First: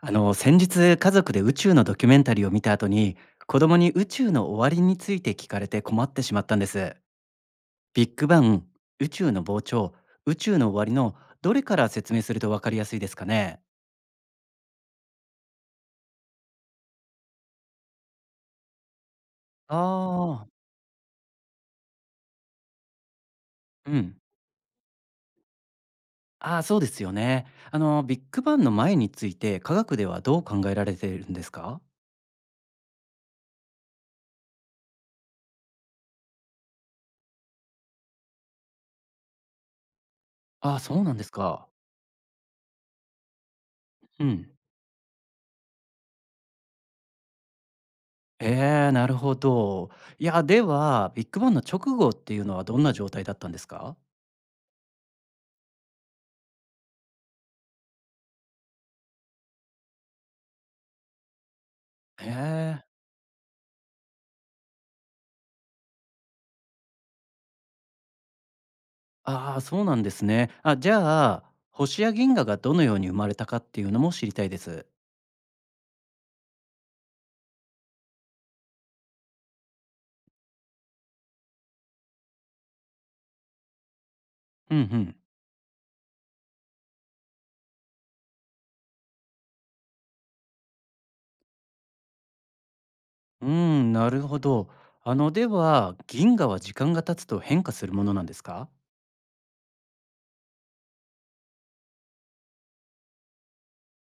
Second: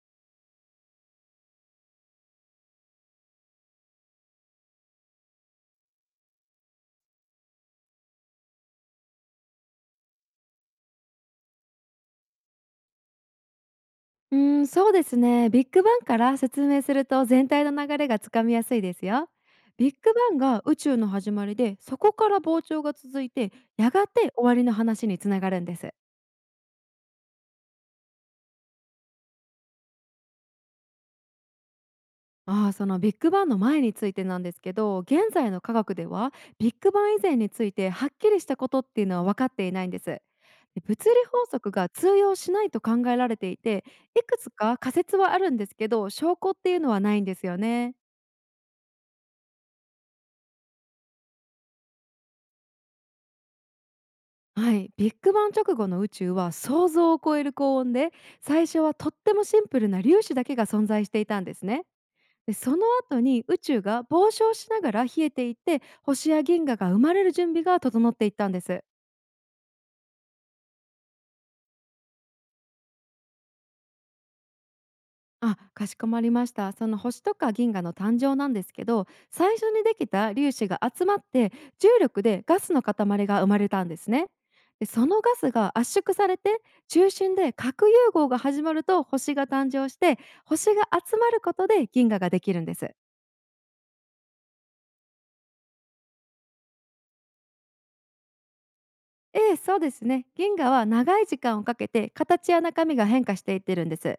先日家族で宇宙のドキュメンタリーを見た後に子供に宇宙の終わりについて聞かれて困ってしまったんです。ビッグバン、宇宙の膨張、宇宙の終わりの、どれから説明すると分かりやすいですかね。うーん、そうですね。ビッグバンから説明すると、全体の流れがつかみやすいですよ。ビッグバンああー。が宇宙の始まりで、そこから膨張が続いて、やうがん。て終わりの話につながるんです。ああー、そうですよね。ビッグバンの前について科学ではどう考えられているんですか。ああ、そのビッグバンの前についてなんですけど、現在の科学では、ビッグバン以前についてはっきりしたことっていうのは分かっていないんです。ああー、で、そう物なん理です法か。則が通用しないと考えられていて、いうくん。つか仮説はあるんですけど、証拠っていうのはないんですよね。なるほど。いや、ではビッグバンの直後っていうのはどんな状態だったんですか。はい、ビッグバン直後の宇宙は想像を超える高温で、最初はとってもシンプルな粒子だけが存在していたんですね。へで、そのえ。後に宇宙が膨張しながら冷えていって、星や銀河が生まれる準備が整っていったんです。ああ、そうなんですね。あ、じゃあ、星や銀河がどのように生まれたかっていうのも知りたいです。あ、かしこまりました。その星とか銀河の誕生なんですけど、最初にできた粒子が集まって、重力でガスの塊が生まれたんですね。うんうで、そん。のガスが圧縮されて、中心で核融合が始まると星が誕生して、星が集まることで銀河ができるんです。うーん、なるほど。では、銀河は時間が経つと変化するものなんですか。ええ、そうですね。銀河は長い時間をかけて、形や中身が変化していってるんです。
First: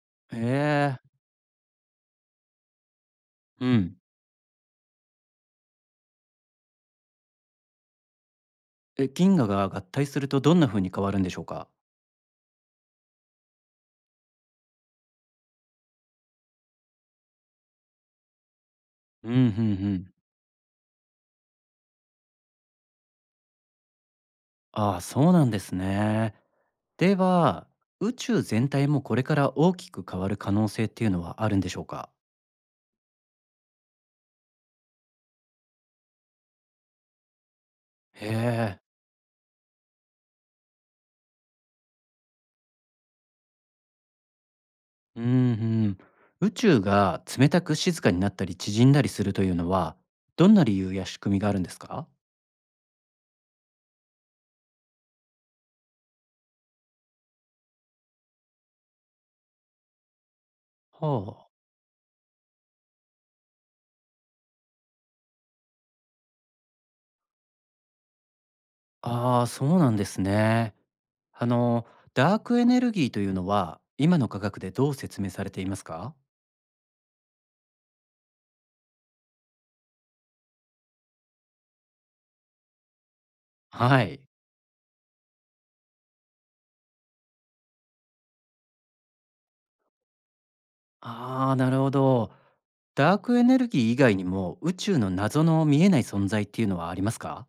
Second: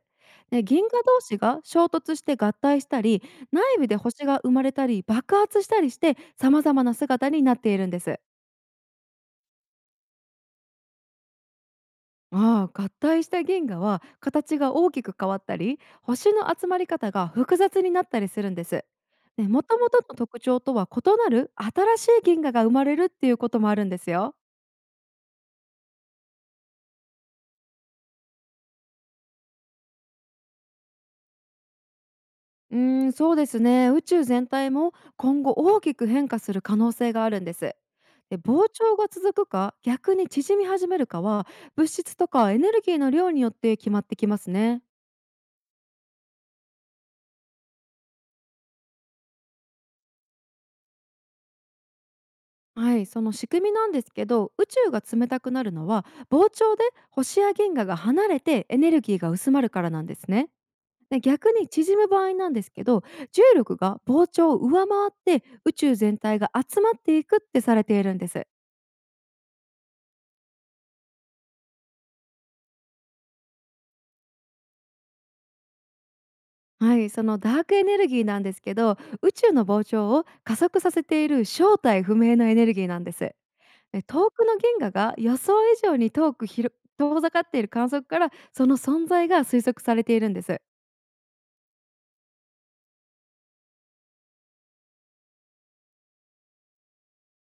で、銀え河え。同士が衝突して合体したり、内う部ん。で星が生まれたり爆発したりして、様々な姿になっているんです。え、銀河が合体するとどんな風に変わるんでしょうか。ああ、合体した銀河は形が大きく変わったり、星の集まり方が複雑になったりするんです。うんうんうもともとん。の特徴とは異なる新しい銀河が生まれるっていうこともあるんですよ。ああ、そうなんですね。では、宇宙全体もこれから大きく変わる可能性っていうのはあるんでしょうか。うーん、そうですね。宇宙全体も今後大きく変化する可能性があるんです。へで、膨え。張が続くか逆に縮み始めるかは、物質とかエネルギーの量によって決まってきますね。うんうん。宇宙が冷たく静かになったり縮んだりするというのはどんな理由や仕組みがあるんですか。はい、その仕組みなんですけど、宇宙が冷たくなるのは、膨張で星や銀河が離れて、エネルギーが薄まるからなんですね。で、は逆に縮む場合なんですけど、重力が膨張を上回って、宇宙全体が集まっていくってされているんです。あ、ああそうなんですね。あのダークエネルギーというのは今の科学でどう説明されていますか。はい、そのダークエネルギーなんですけど、宇宙の膨張を加速させている正体不明のエネルギーなんです。はい。遠くの銀河が予想以上に遠く遠ざかっている観測から、その存在が推測されているんです。ああ、なるほど。ダークエネルギー以外にも宇宙の謎の見えない存在っていうのはありますか。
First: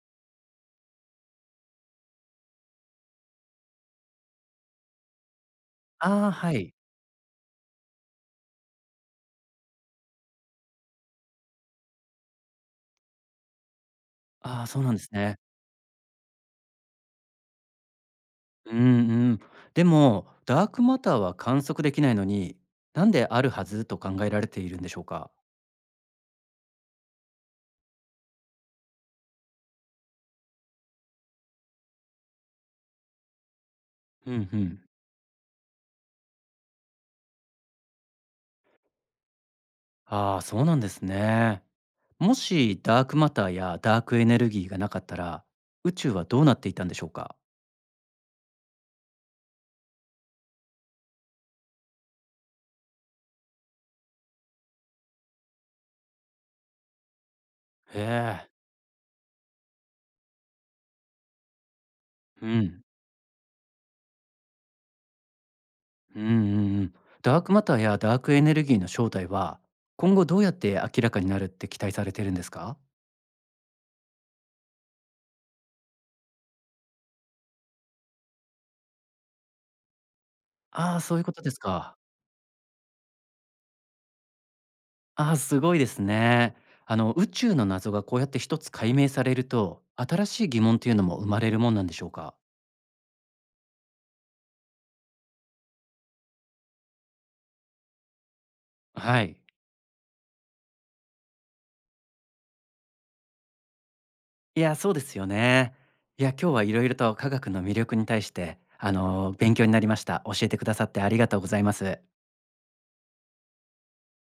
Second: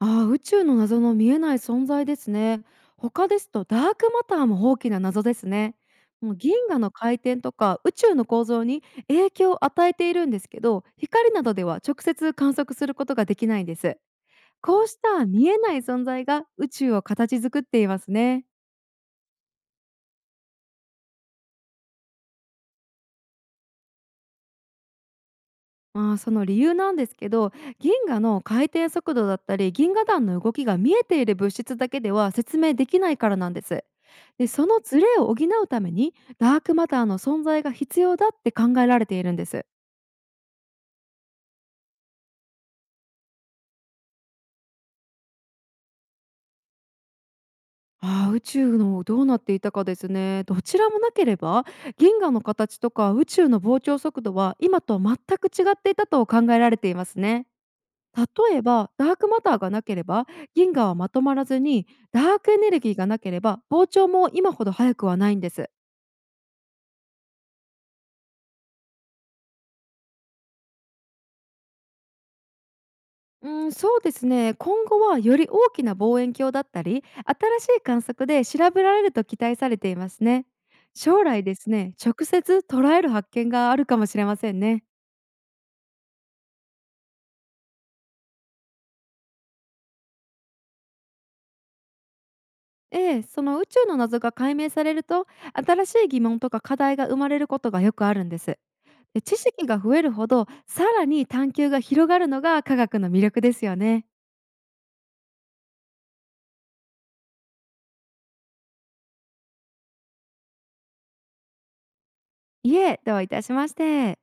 ああ、宇宙の謎の見えない存在ですね。他ですと、ダークマターも大きな謎ですね。ああー、もうは銀い。河の回転とか宇宙の構造に影響を与えているんですけど、光などでは直接観測することができないんです。ああ、そこううなんしですたね。見えない存在が宇宙を形作っていますね。うんうん。でも、ダークマターは観測できないのに、なんであるはずと考えられているんでしょうか？まあ、その理由なんですけど、銀河の回転速度だったり銀河団の動きが、見えている物質だけでは説明できないからなんです。うで、んうそん。のズレを補うためにダークマターの存在が必要だって考えられているんです。ああ、そうなんですね。もしダークマターやダークエネルギーがなかったら、宇宙はどうなっていたんでしょうか？ああ、宇宙のどうなっていたかですね。どちらもなければ、銀河の形とか宇宙の膨張速度は、今と全く違っていたと考えられていますね。へえ。例えば、ダークマターがなければ銀河はまとまらずに、ダーうクエネルん。ギーがなければ膨張も今ほど早くはないんです。うんうんうん。ダークマターやダークエネルギーの正体は、今後どうやって明らかになるって期待されてるんですか？うん、そうですね。今後はより大きな望遠鏡だったり、新しい観測で調べられると期待されていますね。ああー、そういう将こと来でですすね、か。直接捉える発見があるかもしれませんね。あー、すごいですね。宇宙の謎がこうやって一つ解明されると、新しい疑問っていうのも生まれるもんなんでしょうか。ええ、その宇宙の謎が解明されると、新しい疑問とか課題が生まれることがよくあるんです。で、は知い。識が増えるほどさらに探求が広がるのが科学の魅力ですよね。いや、そうですよね。いや、今日はいろいろと科学の魅力に対して、勉強になりました。教えてくださってありがとうございます。いえ、どういたしまして。